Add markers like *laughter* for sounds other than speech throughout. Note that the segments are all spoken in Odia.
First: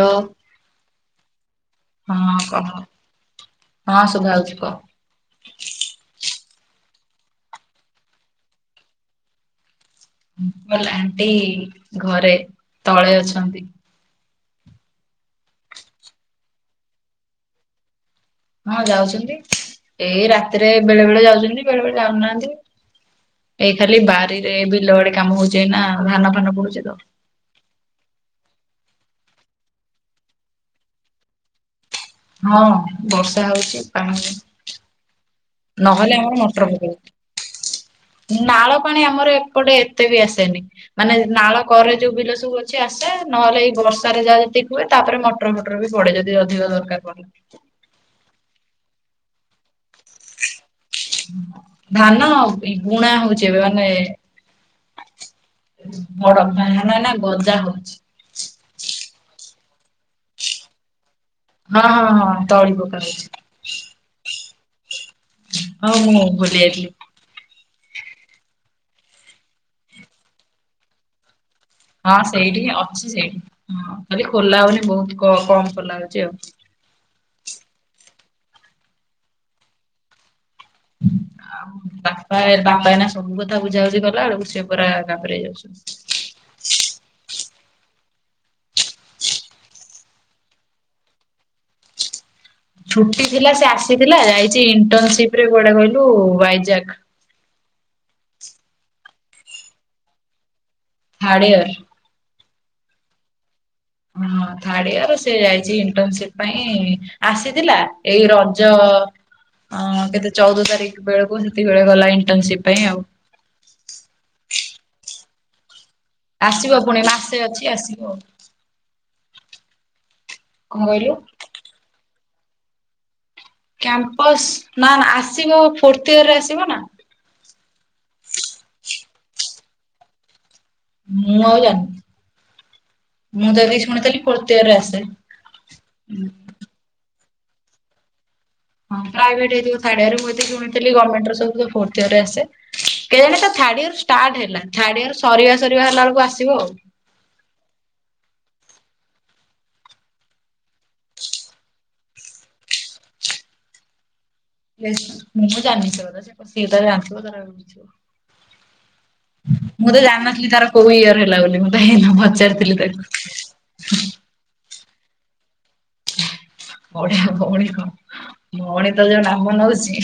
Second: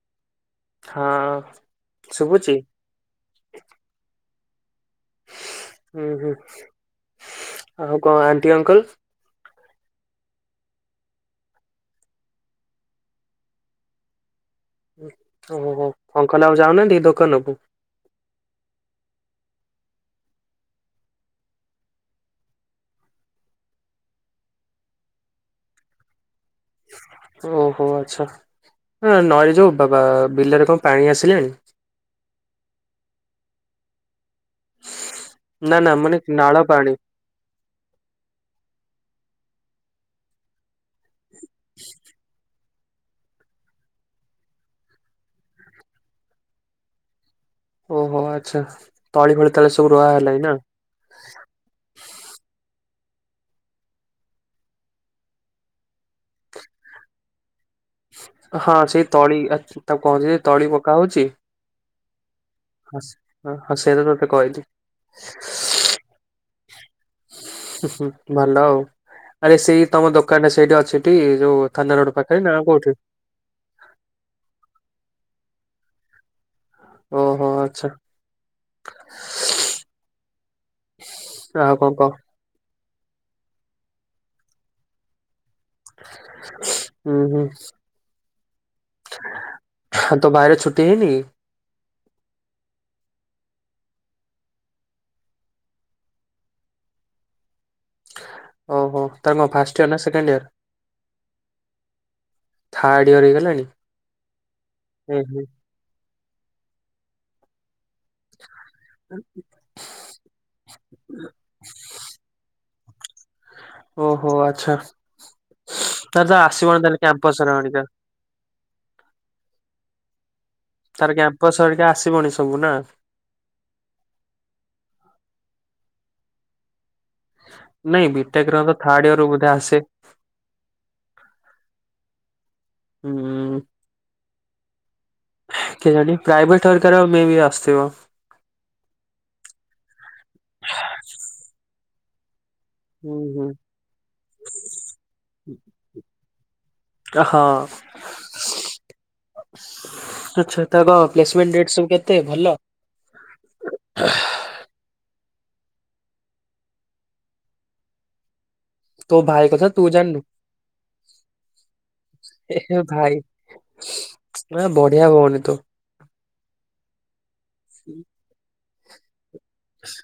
ହ୍ୟାଲୋ ହଁ ହଁ ଶୁଭୁଛି କହ ହଁ ସୁଭାଉଛି କୁହ। ଉଁ ହୁଁ ଆଉ କଣ ଆଣ୍ଟି ଅଙ୍କଲ? ଅଙ୍କଲ୍ ଆଣ୍ଟି ଘରେ ତଳେ ଅଛନ୍ତି। ଓହୋ ଅଙ୍କଲ ଆଉ ଯାଉନାହାନ୍ତି କି ଦୋକାନକୁ? ହଁ ଯାଉଛନ୍ତି ଏଇ ରାତିରେ ବେଳେ ବେଳେ ଯାଉଛନ୍ତି ବେଳେ ବେଳେ ଯାଉନାହାନ୍ତି। ଏଇ ଖାଲି ବାରିରେ ବିଲ ବାଡ଼ି କାମ ହଉଚି ଏଇନା ଧାନ ଫାନ ବୁଣୁଛି ତ। ଓହୋ ଆଚ୍ଛା ନଈରେ ଯୋଉ ବା-ବା ବିଲରେ କଣ ପାଣି ଆସିଲାଣି? ହଁ ବର୍ଷା ହଉଛି ପାଣି ନା ନା ମାନେ ନହେଲେ ଆମର ନାଳ ମଟର ପ ପାଣି ନାଳ ପାଣି ଆମର ଏପଟେ ଏତେ ବି ଆସେନି ମାନେ ନାଳ କରେ ଯୋଉ ବିଲ ସବୁ ଅ କିଛି ଆସେ ନହେଲେ ଏଇ ବର୍ଷାରେ ଯାହା ଯେତିକି ହୁଏ। ତାପରେ ମଟର ଫଟର ବି ପଡେ ଯଦି ଅଧିକ ଦରକାର ପଡେ। ଓହୋ ଆଚ୍ଛା ତଳି ଫଳି ତାହଲେ ସବୁ ରୁଆ ହେଲାଣି ନାଁ? ଧାନ ଆ ବୁଣା ହଉଛି ଏବେ ମାନେ ବଡ ବାନା ନା ନା ଗଜା ହଉଛି। ହଁ ସେଇ ତଳି ତାକୁ କହନ୍ତି ସେ ତଳି ପକା ହଉଛି। ହଁ ହଁ ହଁ। ତଳି ପକା ହଁ ହଉଛି। ସେ ହଁ ସେୟା ତତେ କହିଲି। ହଁ ମୁଁ ଉଁ ଭୁଲି ଯାଇଥିଲି। ହୁଁ ଭଲ ଆଉ ଆରେ ସେଇ ତମ ଦୋକାନଟା ସେଇଟି ଅଛିଟି ଯୋଉ ଥାନା ରୋଡ ହଁ ପାଖରେ ନା ସେଇଠିଁ ହିଁ କୋଉଠି? ଅଛି ସେଇଠି ହଁ ଖାଲି ଖୋଲା ହଉନି ବହୁତ କମ ଖୋଲା ହଉଛି ଆଉ। ଓହୋ ଆଚ୍ଛା। ଆଉ କଣ କହ? ବାବା ଏଇନ ସବୁ କଥା ବୁଝା ବୁଝି କଲା ବଳକୁ ସେ ଘାବେରେଇ ଯାଉଛନ୍ତି। ଉଁ ହୁଁ। ତୋ ଭାଇର ଛୁଟି ହେଇନି? ଛୁଟି ଥିଲା ସେ ଆସିଥିଲା ଯାଇଛି ଇଣ୍ଟର୍ନସିପ ରେ କୁଆଡେ କହିଲୁ ବାଇଜାକ୍। ଓହୋ ତାର କଣ ଫାଷ୍ଟ୍ ଇୟର ନା second year? Third year. Third year ହେଇଗଲାଣି? ହଁ ଥାର୍ଡ ଇୟର ହୁଁ ସେ ହୁଁ। ଯାଇଛି ଇଣ୍ଟର୍ନସିପ ପାଇଁ ଆସିଥିଲା। ଏଇ ରଜ ହଁ କେତେ ଚଉଦ ତାରିଖ ବେଳକୁ ସେତିକି ବଳେ ଗଲା ଇଣ୍ଟର୍ନସିପ୍ ପାଇଁ ଆଉ। ଓହୋ ଆଚ୍ଛା ତାର ତ ଆସିବ ଆସିବନ ତାହାଲେ ତା ପୁଣି ମାସେ କ୍ୟାମ୍ପସ ର ଅଛି ଅରିକା। ଆସିବ ଆଉ କଣ କହିଲୁ ତାର କ୍ୟାମ୍ପସ ସରିକା ଆସିବନି ସବୁ ନା? କ୍ୟାମ୍ପସ୍ ନା ନା ଆସିବ ଫୋର୍ଥ ଇୟରରେ ଆସିବ ନା। ନାଇଁ ବି ଟେକ୍ ର ତ ଥାର୍ଡ ଇୟର ରୁ ବୋଧେ ଆସେ? ମୁଁ ଆଉ ଜାଣିନି। ହୁଁ ଉଁ। ମୁଁ ଯଦି ଶୁଣିଥିଲି ଫ୍ରୋଥ୍ ୟର ଆସେ। କେ ଜାଣି ପ୍ରାଇଭେଟ ଘରିକାର ମେ ବି ଆସୁଥିବ। ହଁ ପ୍ରାଇଭେଟ ହେଇଥିବ ଥାର୍ଡ଼ ୟର୍ ମୁ ଏତିକି ଶୁଣିଥିଲି ଗମେଣ୍ଟର ସବୁ ତ ଫୋର୍ଥ ୟର୍ ରେ ଆସେ। ହୁଁ କେଜାଣି ହୁଁ। ଏଟା ଥାର୍ଡ ଇୟର ଷ୍ଟାର୍ଟ ହେଲା ଥାର୍ଡ ୟର୍ ସରିବା ସରିବା ହେଲା ବଳକୁ ଆସିବ ଆଉ ହଁ। ଆଛା ତା କଣ ପ୍ଲେସମେଣ୍ଟ ଡେଟ୍ ସବୁ କେତେ ଭଲ। ପ୍ଲେସ ମୁଁ ଜାଣିନି ସେ ଗୁରା ସିଏ ତାର ଜାଣିଥିବ ତାର କରିଥିବା। ତୋ ଭାଇ କଥା ତୁ ମୁଁ ତ ଜାଣିନୁ ଜାଣିନଥିଲି ତାର କୋଉ ଇୟର ହେଲା ବୋଲି ମୁଁ ତ ହେଇନ ପଚାରିଥିଲି ଏ ତାକୁ। ଭାଇ ନା ବଢିଆ ଭଉଣି ତୁ। ବଢିଆ ଭଉଣୀ କଣ? ଭଉଣୀ ତ ଯୋଉ ନାମ ନଉଛି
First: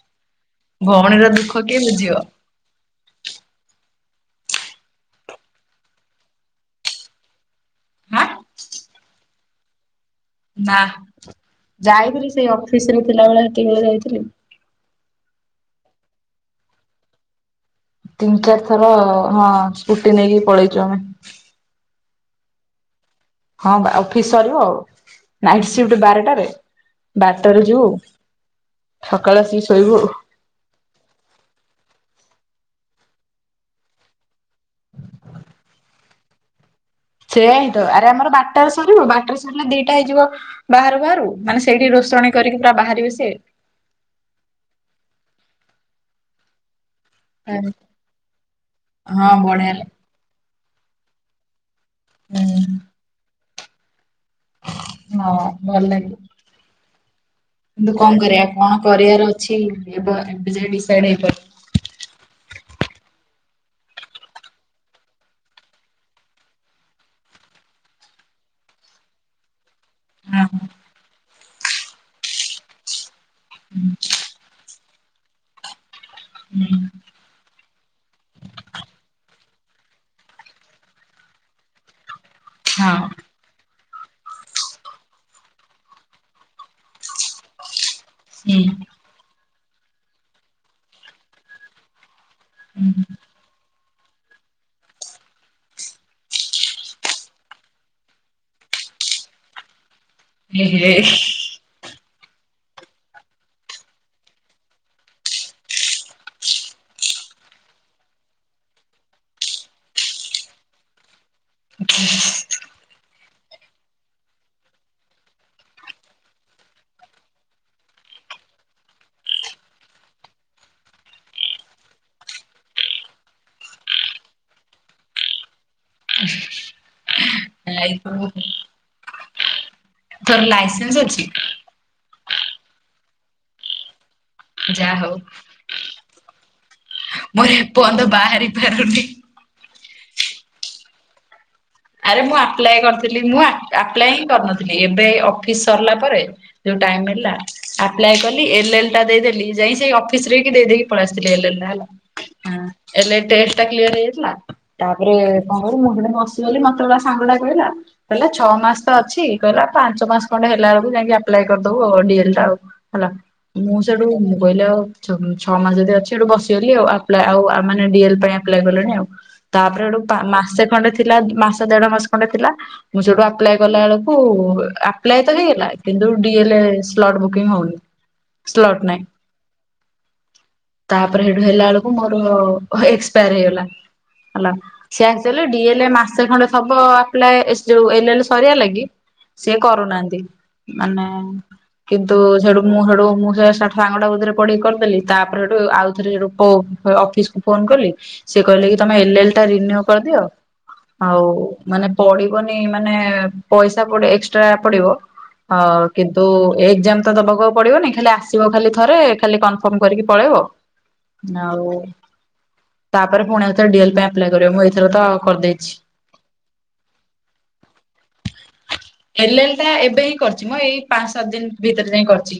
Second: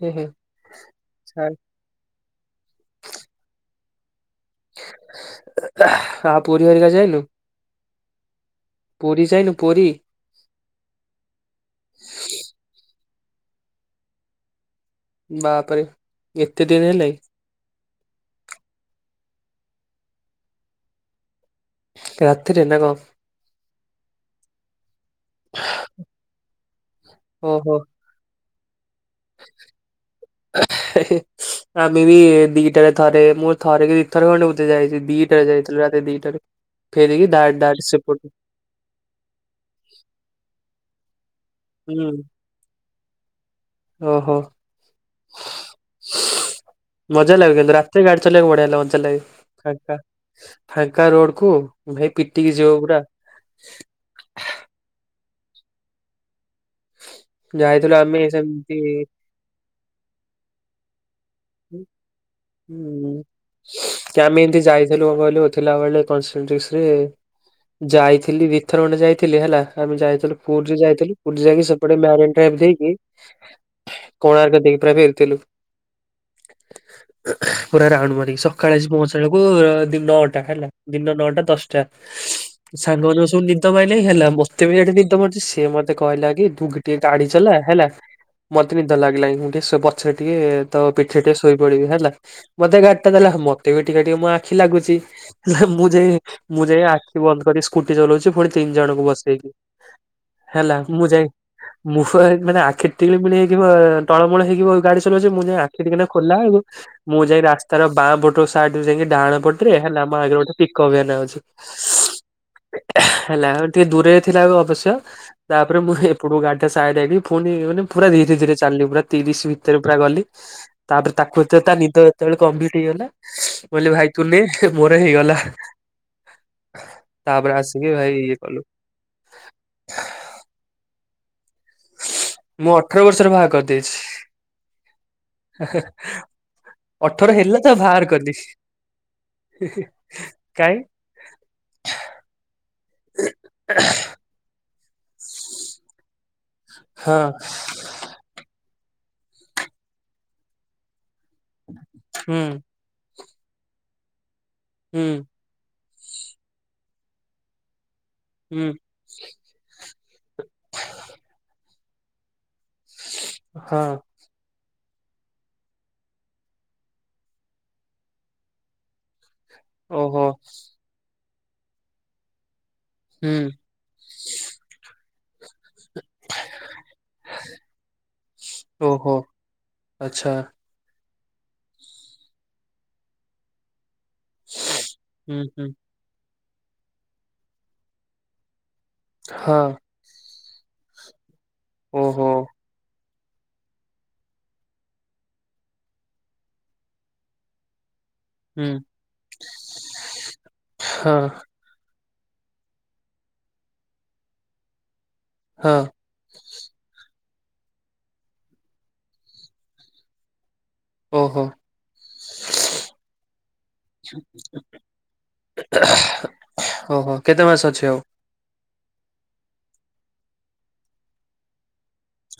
ହେ ହେ ଭଉଣୀର ଛାଡ। ଦୁଃଖ କିଏ ବୁଝିବ? ଆଉ ପୁରୀ ହରିକା ଯାଇନୁ। ହାଁ ପୁରୀ ଯାଇନୁ ପୁରୀ? ନା ଯାଇଥିଲି ସେଇ ଅଫିସ ରେ ଥିଲା ବଳେ ସେତେବେଳେ ଯାଇଥିଲି। ବାପ୍ ରେ ଏତେ ଦିନ୍ ହେଲାଇଁ ତିନ୍ ଚାରି ଥର ହଁ ସ୍କୁଟି ନେଇକି ପଳେଇଚୁ ଆମେ। ରାତିରେ ନା କଁ? ହଁ ବା ଅଫିସ୍ ସରିବ, ନାଇଟ୍ ସିଫ୍ଟ୍ ବାରଟାରେ ବାରଟାରେ ଓହୋ। ଯିବୁ। ସକାଳେ ଆସିକି ଶୋଇବୁ। *unintelligible* ଆମେ ବି ଦିଟାରେ ଥରେ ମୁଁ ଥରେ କି ଦିଥରେ ଖଣ୍ଡେ ବଧେ ଯାଇଚି ଦିଟାରେ ଯାଇଥିଲୁ ରାତି ଦିଟାରେ। ଫେରିକି ଦା ଦାଟ ସେପଟୁ ଟାରେ ସରିବ ବାର୍ଟାଟରେ ସରିଲେ ଦିଟା ହେଇଯିବ ବାହାରୁ ବାହାରୁ ମାନେ ସେଇଠି ହୁଁ ରୋଷଣୀ କରିକି ପୁରା ବାହାରିବେ ସିଏ। ଓହୋ। ମଜା ଲାଗେ କିନ୍ତୁ ରାତିରେ ଗାଡି ଚଲେଇବାକୁ ବଢଆଲା ମଜା ଲାଗେ ହଁ ବଢିଆ ଲାଗେ। ଫାଙ୍କା ଫାଙ୍କା ରୋଡ୍ କୁ ଭାଇ ପିଟିକି ଯିବ ହୁଁ ପୁରା ହଁ ଭଲ ଲାଗେ ଯାଇଥିଲୁ କିନ୍ତୁ କଣ ଆମେ କରିବା ସେମିତି କଣ କରିବାର ଅ ଛି ଏବ ଏବେ ଯାଏ ଡିସାଇଡ୍ ହେଇପାରୁ ହୁଁ *inaudible* ହୁଁ କି ଆମେ ଏମତି ଯାଇଥିଲୁ କହିଲୁ ଥିଲା ବେଳେ କଁସେଟିସିରେ। ଯାଇଥିଲି ଦିଥର ଖଣ୍ଡେ ଯାଇଥିଲି ହେଲା ଆମେ ଯାଇଥିଲୁ ହଁ ପୁରୀ ଯାଇଥିଲୁ। ପୁର ଯାଇଁକି ସେପଟେ ମ୍ୟାରେନ୍ ଡ୍ରାଇଭ୍ ଦେଇକି ହୁଁ କୋଣାର୍କ ଦେଇକି ପୁରା ଫେରିଥିଲୁ। ହୁଁ। ପୁରା ରାଉଣ୍ଡ୍ ମାରିକି ସଖାଳେ ଆସି ପହଞ୍ଚିଳାକୁ ଦି ନଅଟା ହେଲା ଦିନ ନଅଟା ଦଶଟା। ହଁ ସାଙ୍ଗ ମାନଙ୍କୁ ସବୁ ନିଦ ମାଇଲାଇଁ ହେଲା ମତେ ବି ସେଠି ନିଦ ମାଡୁଚି ସିଏ ମତେ କହିଲା କି ଦୁ ଟିକେ ଗାଡି ଚଲା ହେଲା ହୁଁ ମତେ ନିଦ ଲାଗିଲା ଇଁ ଟିକେ ସୋ ପଛରେ ଟିକେ ତୋ ପିଠିରେ ଟିକେ ଶୋଇ ପଡିବି ହେଲା ମୋତେ ହୁଁ ଗାଡିଟା ଦେଲା ମତେ ବି ଟିକେ ଟିକେ ମୋ ଆଖି ଲାଗୁଚି। ମୁଁ ଯାଇ ମୁଁ ଯାଇ ଆଖି ବନ୍ଦ କରି ସ୍କୁଟି ଚଲୋଉଚି ପୁଣି ତିନି ଜଣଙ୍କୁ ବସେଇକି। ହେଲା ଏହେ ମୁଁ ଯାଇ ମୁଁ ମାନେ ଆଖି ଟିଳିମିଳି ହେଇକି ଟଳମଳ ହେଇକି ଗାଡି ଚଲୋଉଚି ମୁଁ ଯା ସେଠିକିନା ଖୋଲା ଆଉ ମୁଁ ଯାଇ ରାସ୍ତାର ବାଁ ପଟ ସାଇଡରେ ଯାଇକି ଡାହାଣ ପଟରେ ହେଲା ମୋ ଆଗରେ ଗୋଟେ ପିକଅପ୍ ଭ୍ୟାନ ଅଛି। *unintelligible* ହେଲା ଟିକେ ଦୂରରେ ଥିଲା ଅବଶ୍ୟ। ତାପରେ ମୁଁ ଏପଟକୁ ଗାଡି ଟା ସାଇଡ ଆଇଁଲି ଫୁଣି ମାନେ ପୁରା ଧୀରେ ଧୀରେ ଚାଲଲିି ପୁରା ତିରିଶ ଭିତରେ ପୁରା ଗଲି। ତାପରେ ତାକୁ ଏତ ତା ନିଦ ଯେତେବେଳେ କମ୍ପ୍ଲିଟ୍ ହେଇଗଲା ବ ଭାଇ ତୁନେ ମୋର ହେଇଗଲା। ତାପରେ ଏଇ ଆସିକି ଭାଇ ଇଏ କଲୁ। ତୋର ଲାଇସେନ୍ସ୍ ଅଛି? ମୁଁ ଅଠର ବର୍ଷର ବାହାର୍ କରିଦେଇଛି। ଯା ହୋଉ। ଅଠର ହେଲା ତ ଭାଆର ଏପର୍ଯ୍ୟନ୍ତ କଲି। ବାହାରି ପାରୁନି। କାଇଁ ଆରେ ମୁଁ ଆପ୍ଲାଏ କରିଥିଲି ମୁଁ ଆ ଆପ୍ଲାଏ ହିଁ କରିନଥିଲି ଏବେ ଅଫିସ୍ ସରିଲା ପରେ ଯୋଉ ଟାଇମ ମିଳିଲା ହଁ। ଆପ୍ଲାଏ କଲି ଏଲ୍ ଏଲ୍ ଟା ଦେଇଦେଲି ଯାଇଁ ସେଇ ଅଫିସ ରେକି ଦେଇକି ପଳେଇସିଲି ଏଲ୍ଏଲ୍। ହେଲା ହୁଁ ଆଁ ଏଲେ ଟେଷ୍ଟ୍ ଟା କ୍ଲିଅର୍ ହେଇଯାଇଥିଲା ହୁଁ ତାପରେ କଁ କଇଲୁ ମୁଁ ଗୋଟେ ହ ମତେ ସାଙ୍ଗଟା କହିଲା କହିଲା ଛଅ ହୁଁ ମାସ ତ ଅଛି କଇଲା ପାଞ୍ଚ ମାସ୍ କଣ୍ଡେ ହେଲା ବେଳକୁ ଯାଇକି ଆପ୍ଲାଏ କରିଦବୁ ଡି ଏଲ୍ ଟା ଆଉ ହେଲା, ମୁଁ ହଁ ସେଇଠୁ ମୁଁ କହିଲି ଆଉ ଛଅ ମାସ ଯଦି ଅଛି ହେଠୁ ବସିଗଲି ଆଉ, ଆପ୍ଲା ଆଉ ଡିଏଲ ପାଇଁ ଆପ୍ଲାଏ କଲିନି ଆଉ। ତାପରେ ହେଟୁ ଓହୋ ମାସେ ଖଣ୍ଡେ ଥିଲା ମାସେ ଦେଢ ମାସେ ଖଣ୍ଡେ ଥିଲା ମୁଁ ସେଠୁ ହୁଁ ଆପ୍ଲାଏ କଲା ବେଳକୁ ଆପ୍ଲାଏ ତ ହେଇଗଲା କିନ୍ତୁ ଡ଼ିଏଲ ଏ ସ୍ଲଟ୍ ବୁକିଂ ହୋଉନି। ଓହୋ ଆଚ୍ଛା। ତାପରେ ହେଟୁ ହେଲା ବେଳକୁ ମୋର ଏକ୍ସପାୟାର ହେଇଗଲା ହେଲା ସିଏ ହୁଁ ଆକ୍ଚୁଲି ହୁଁ ଡିଏ ମାସେ ଖଣ୍ଡେ ଥବ ଆପ୍ଲାଏ ଯୋଉ ଏଲ୍ ଏଲ୍ ସରିିବା ଲାଗି ସେ ହଁ କରୁନାହାନ୍ତି। ମାନେ କିନ୍ତୁ ଓହୋ ସେୁ ମୁଁ ସେଠୁ ମୁଁ ସେ ଷ ସାଙ୍ଗଟା କତିରେ ପଢ଼ି କଲକଲି ତାପରେ ସେଠୁ ଆଉ ଥରେ ଅଫିସ ଫୋନ କଲି ସେ କହିଲେ ହୁଁ କି ତମେ ଏଲ ଏଲ ଟା ରିନୁ କରିଦିଅ ଆଉ ହଁ ମାନେ ପଡିବନି ମାନେ ପଇସା ପଡେ ପଇସା ଏକ୍ସଟ୍ରା ପଡିବ ଅ ହଁ କିନ୍ତୁ ତ ଏକ୍ଜାମ ତ ଦବାକୁ ଆଉ ପଡିବନି ଖାଲି ଆସିବ ଖାଲି ଥରେ ଖାଲି କନଫର୍ମ କରିକି ପଳେଇବ। ଓହୋ ଆଉ ତାପରେ ପୁଣି ଏଥରେ ଡିଏଲ ପାଇଁ ଆପ୍ଲାଏ କର ମୁଁ ଏଥର ତ କରିଦେଇଛି ଓହୋ କେତେ ମାସ ଅଛି ଆଉ? ଏଲ ଏଲ ଟା ଏବେ ହିଁ କରିଛି ମ ଏଇ ପାଁ ସାତ ଦିନ ଭିତରେ ଯାଇଁ କରିଛି।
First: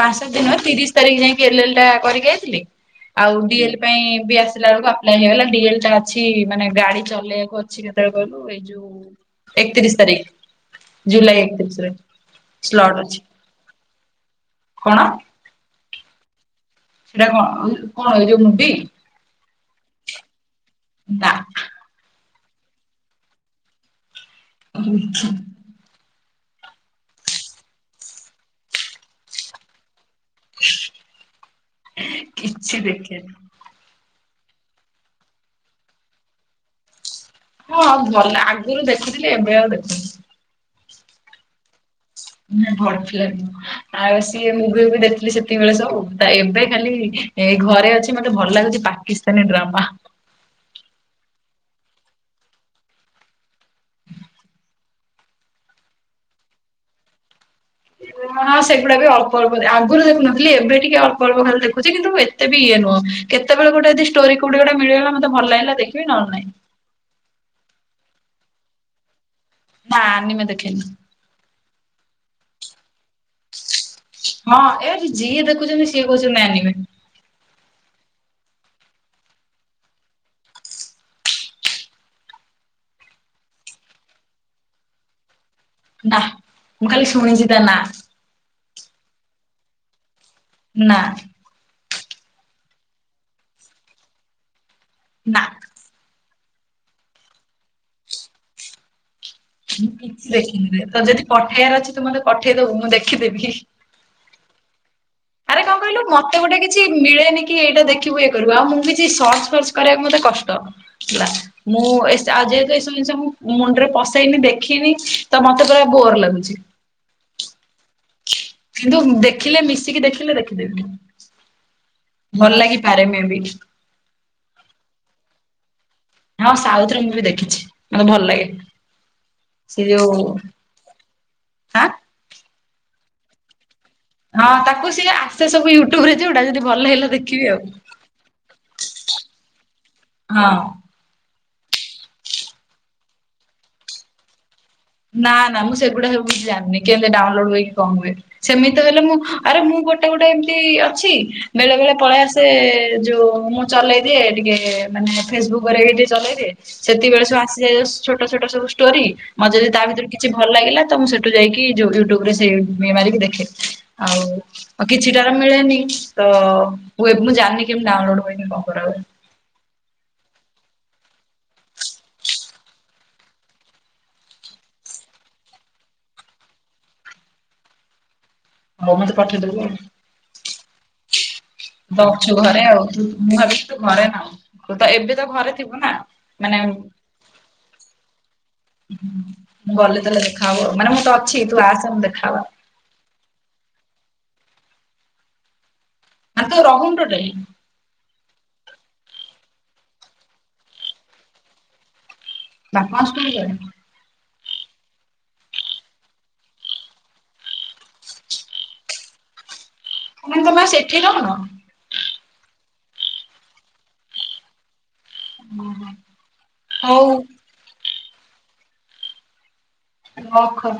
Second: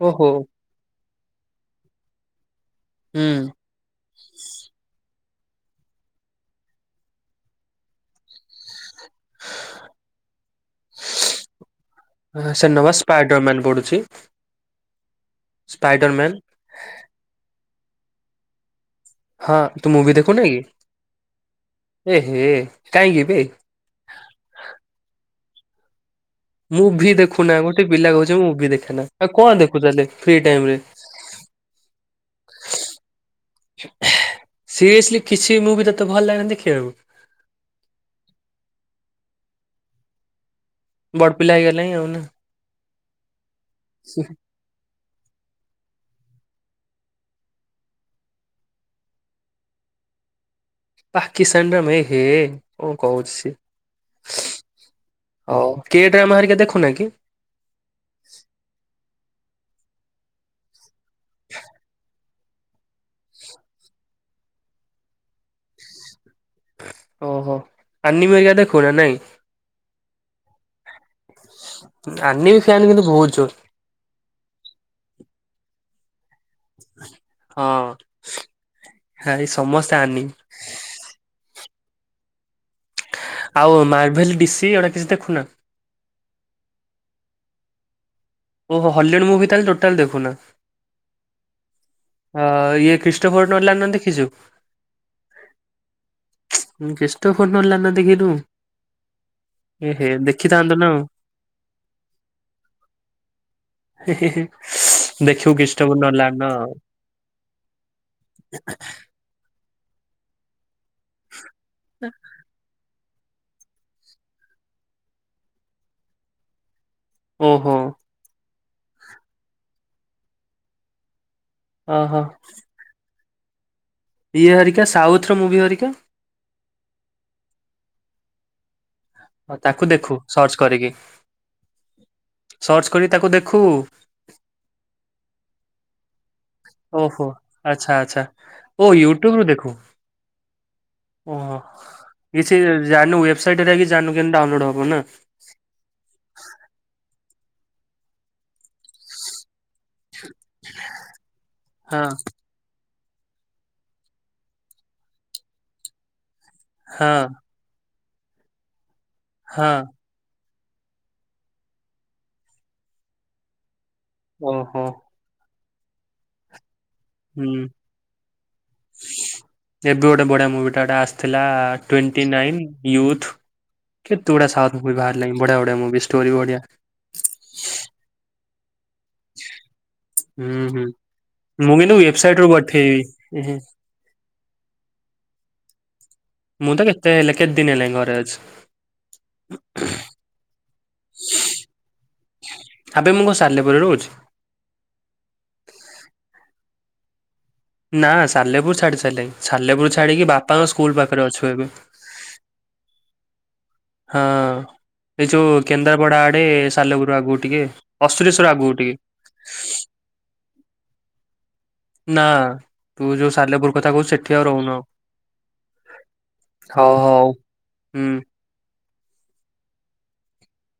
ପାଞ୍ଚ ଓହୋ ଦିନ ତିରିଶ ତାରିଖ ଯାଇକି ଏଲ ଟା କରିକି ଯାଇଥିଲଥିଲେ ହୁଁ ଆଉ ଡିଏଲ ପାଇଁ ବି ଆସିଲା ବେଳକୁ ଆପ୍ଲାଏ ହେଇଗଲା ଡିଏଲ ଟା ଅଛି ମାନେ ଗାଡି ଚଲେଇଆକୁ ମୁଁ ଅଛି କେତେବେଳେ କହିଲୁ ଏଇ ଯୋଉ ଏକତିରିଶ ତାରିଖ। ଜୁଲାଇ ଏକତିରିଶରେ ସେ ନବା ସ୍ଲଟ ଅଛି ସ୍ପାଇଡର ମ୍ୟାନ୍ ପଡୁଛି କଣ ସ୍ପାଇଡର ମ୍ୟାନ୍ ସେଇଟା କଣ କଣ ଏ ଯୋଉ ମୁଣ୍ଡି। ହଁ ତୁ ମୁଭି ଦେଖୁନ କି ନାଁ ଆ। କାହିଁକି ଭାଇ ଓଛା ମୁଭିି ଦେଖୁନା ଗୋଟେ ପିଲା କହୁଛି ମୁଭି ଦେଖେ ନା ଆଉ କଣ ଦେଖୁ ତାହେଲେ? ଫ୍ରି ଟାଇମ ରେ କିଛି ଦେଖେନି। ସିରିଅସଲି କିଛି ମୁଭି ତତେ ଭଲ ଲାଗନି ଦେଖିବାକୁ ହଁ ଭଲ ଆଗରୁ ଦେଖୁଥିଲି ଏବେଆଉ ଦେଖୁଥିଲି ବଡ଼ ପିଲା ହେଇଗଲାଣିି ଆଉନ ଭଲ ଆଉ ସିଏ ମୁଭି ଦେଖିଲି ସେ ସେତିକି ବେଳେ ସବୁ ତା ଏବେ ଖାଲି ଏ ଘରେ ଅଛି ମତେ ଭଲ ଲାଗୁଛି ପାକିସ୍ତାନୀ ଡ୍ରାମା। ପାକିସ୍ତାନରେ ଏହେ କଣ କହୁଛି ସେ? ହଉ କେଡ୍ରେ ଆମ ହରିକା ଦେଖୁନା କି ହଁ ସେଗୁଡା ବି ଅଳ୍ପ ଅଳ୍ପ ଆଗରୁ ଦେଖୁନଥିଲ ଏବେ ଟିକେ ଅଳ୍ପ ଅଳ୍ପ ଖଲି ଦେଖୁଛି କିନ୍ତୁ ଏତେ ଇଏ ନୁହଁ କେତେବେଳେ ଗୋଟେ ଯଦି ଷ୍ଟୋରୀ କୋଉଠି ଗୋଟେ ମିଳିଗଲା ମତେ ଭଲ ଲାଗିଲା ଦେଖିବି ନ ହେଲେ ନାହିଁ। ଓହୋ ଆ ମିରଗା ଦେଖୁନା ନହିଁ ହଁ ନିମ ଦେଖିଲ ଅନ୍ୟ ବି ଫାନ୍ କିନ୍ତୁ କହୁଚୁ ହଁ ଏଠି ଯିଏ ଦେଖୁଛନ୍ତି ସିଏ କହୁଛନ୍ତି ନାଇ ନ ହଁ ଏଇ ସମସ୍ତେ ଆନି ଆଉ ମାର୍ଭେଲ ଡିସିି ଏଗୁଡା କିଛି ଦେଖୁନା? ନା ମୁଁ ଖାଲି ଶୁଣିଛିଦ ନା ଓ ହଲେଣ୍ଡ ମୁଭି ତାଲେ ଟୋଟାଲ୍ ଦେଖୁ ନା? ନାଁ। ହଁ ଇଏ ଖ୍ରୀଷ୍ଟୋଫୋର୍ ନଲ ନ ଦେଖିଛୁ। ନା ଚଷ୍ଟ ଫୋଟିଲ ନା ଦେଖିରୁୁ ମୁଁ କିଛି ଦେଖିନି ନା ଆଉ। ତ ଯଦି ପଠେଇବାର ଅଛି ତୁ ମତେ ପଠେଇଦବୁ ମୁଁ ଦେଖିଦେବି ଦେଖିବୁ ଆରେ କଣ କିଷ୍ଟବ କହିଲୁ ନ ଲ ମତେ ନ ଗୋଟେ କିଛି ମିଳେନି କି ଏଇଟା ଦେଖିବୁ ଇଏ କରିବୁ ଆଉ ମୁଁ କିଛି ସର୍ଚ୍ଚ ଫର୍ଚ କରିବାକୁ ମତେ କଷ୍ଟବ ହେଲା ମୁଁ ଏ ଆ *inaudible* ସେ ମୁଣ୍ଡରେ ପସେଇନି ଦେଖିନି ତ ମତେ ପୁରା ବୋର ଲାଗୁଛି। ଓ ହୋ କିନ୍ତୁ ଦେଖିଲେ ମିଶିକି ଦେଖିଲେ ଦେଖିଦେବି ଓହୋ ଭଲ ଲାଗି ଘରେମ ବି ଇଏ ହରିକା ସାଉଥର ମୁଭି ହରିକା ହଁ ସାଉଥ୍ ର ମୁଭି ଦେଖିଚି, ମତେ ଭଲ ଲାଗେ। ସେ ତାକୁ ଯୋଉ ଦେଖୁ ସର୍ଚ୍ଚ କରିକି। ଆଁ ସର୍ଚ୍ଚ କରିକି ତାକୁ ଦେଖୁ। ହଁ ତାକୁ ସିଏ ଆ ସେ ସବୁ ୟୁଟ୍ୟୁବରେ ଯଉଡା ଯଦି ଭଲ ଲାଗିଲା ଓହୋ ଦେଖିବି ଆଉ। ଆଚ୍ଛା ଆଚ୍ଛା। ଓ ହଁ। ଓ କିଛି ଜାଣିନୁ ୱେବସାଇଟ୍ ହେରା କିଛି ଜାଣିନୁ କେମତି ଡାଉନଲୋଡ୍ ହବ ନା? ନା ନା ମୁଁ ସେଗୁଡା ସବୁ କିଛି ଜାଣିନି। କେନ୍ତି ଡାଉନଲୋଡ୍ ହୁଏ କି କଣ ହୁଏ। ସେମିତି ହେଲେ ମୁଁ ଆରେ ମୁଁ ଗୋ ଗୋଟେ ଗୋଟେ ଏମତି ଅଛି, ବେଳେ ବେଳେ ହଁ ପଳେଇ ଆସ ସେ ଯୋଉ ମୁଁ ଚଲେଇ ଦିଏ ଟିକେ ମାନେ ଫେସବୁକ୍ ହେରିକା ଟିକେ ଚଲେଇଦିଏ। ହଁ ସେତିକିବେଳେ ସବୁ ଆସିଯାଏ ଛୋଟ ଛୋଟ ସବୁ ଷ୍ଟୋରି। ମଝି ହଁ ସେଥିରୁ କିଛି ଭଲ ଲାଗିଲା ତ ମୁଁ ସେଠୁ ଯାଇକି ଯୋଉ ୟୁଟୁବ୍ ରେ ସେ ଇଏ ମାରିକି ଦେଖେ। ଆଉ ଓହୋ। ଆଉ କିଛିଟାର ମିଳେନି। ତ ମୁଁ ହୁଁ ଜାଣିନି କେମତି ଡାଉନଲୋଡ୍ ହୁଏ କି କଣ କରା ହୁଏ। ଏବେ ଗୋଟେ ବଢିଆ ମୁଭିଟା ଟା ଆସିଥିଲା ଟ୍ଵେଣ୍ଟି ନାଇନ୍ ୟୁଥ୍। କେତେ ଗୁଡା ସାଉଥ୍ ମୁଭି ବାହାରିିଲାଣି ବଢିଆ ବଢିଆ ମୁଭି ଷ୍ଟୋରି ବଢିଆ। ହଉ ମୋତେ ପଠେଇଦବୁ ଆଉ। ହୁଁ ହୁଁ। ମୁଁ କିନ୍ତୁ ତ ଅଛୁ ୱେବସାଇଟ୍ ରୁ ଘରେ ଆଉ ତୁ ମୁଁ ପଠେଇବି। ଭାବିଛି ତୁ ଘରେ ନାହୁଁ। ତୁ ତ ଏବେ ତ ଘରେ ଥିବୁ ନା? ମାନେ ମୁଁ ତ କେତେ ହେଲେ କେତେ ଦିନ ହେଲାଣି ଘରେ ଅଛି। ମୁଁ ଗଲେ ତାହେଲେ ଦେଖା ହବ ଆଉ। ମାନେ ମୁଁ ତ ଅଛି ତୁ ଆସେ ଆମେ ଦେଖା ହବା। ଆବେ ମୁଁ କଣ ସାଲେପୁର ରେ ରହୁଚି? ଆବେ ରହୁନୁ ଟୋଟାଲି। ନା ସାଲେପୁର ଛାଡ଼ି ସାରିଲେଣି। ସାଲେପୁର ଛାଡିକି ବାପାଙ୍କ ସ୍କୁଲ ପାଖରେ ଅଛୁ ଏବେ। ବାପା ଙ୍କ ସ୍କୁଲ୍। *unintelligible* ହଁ। ଏଇ ଯୋଉ କେନ୍ଦ୍ରାପଡା ଆଡେ ସାଲେପୁରୁ ଆଗକୁ ଟିକେ ପଶ୍ଚିମେଶ୍ଵର ଆଗକୁ ଟିକେ। କଣ ତମେ ଆଉ ସେଠି ରହୁନ? ନା। ତୁ ଯୋଉ ସାଲେପୁର କଥା କହୁଚୁ ସେଠି ଆଉ ରହୁନୁ ଆଉ। ହଉ ଓହୋ ହୁଁ। ରଖ।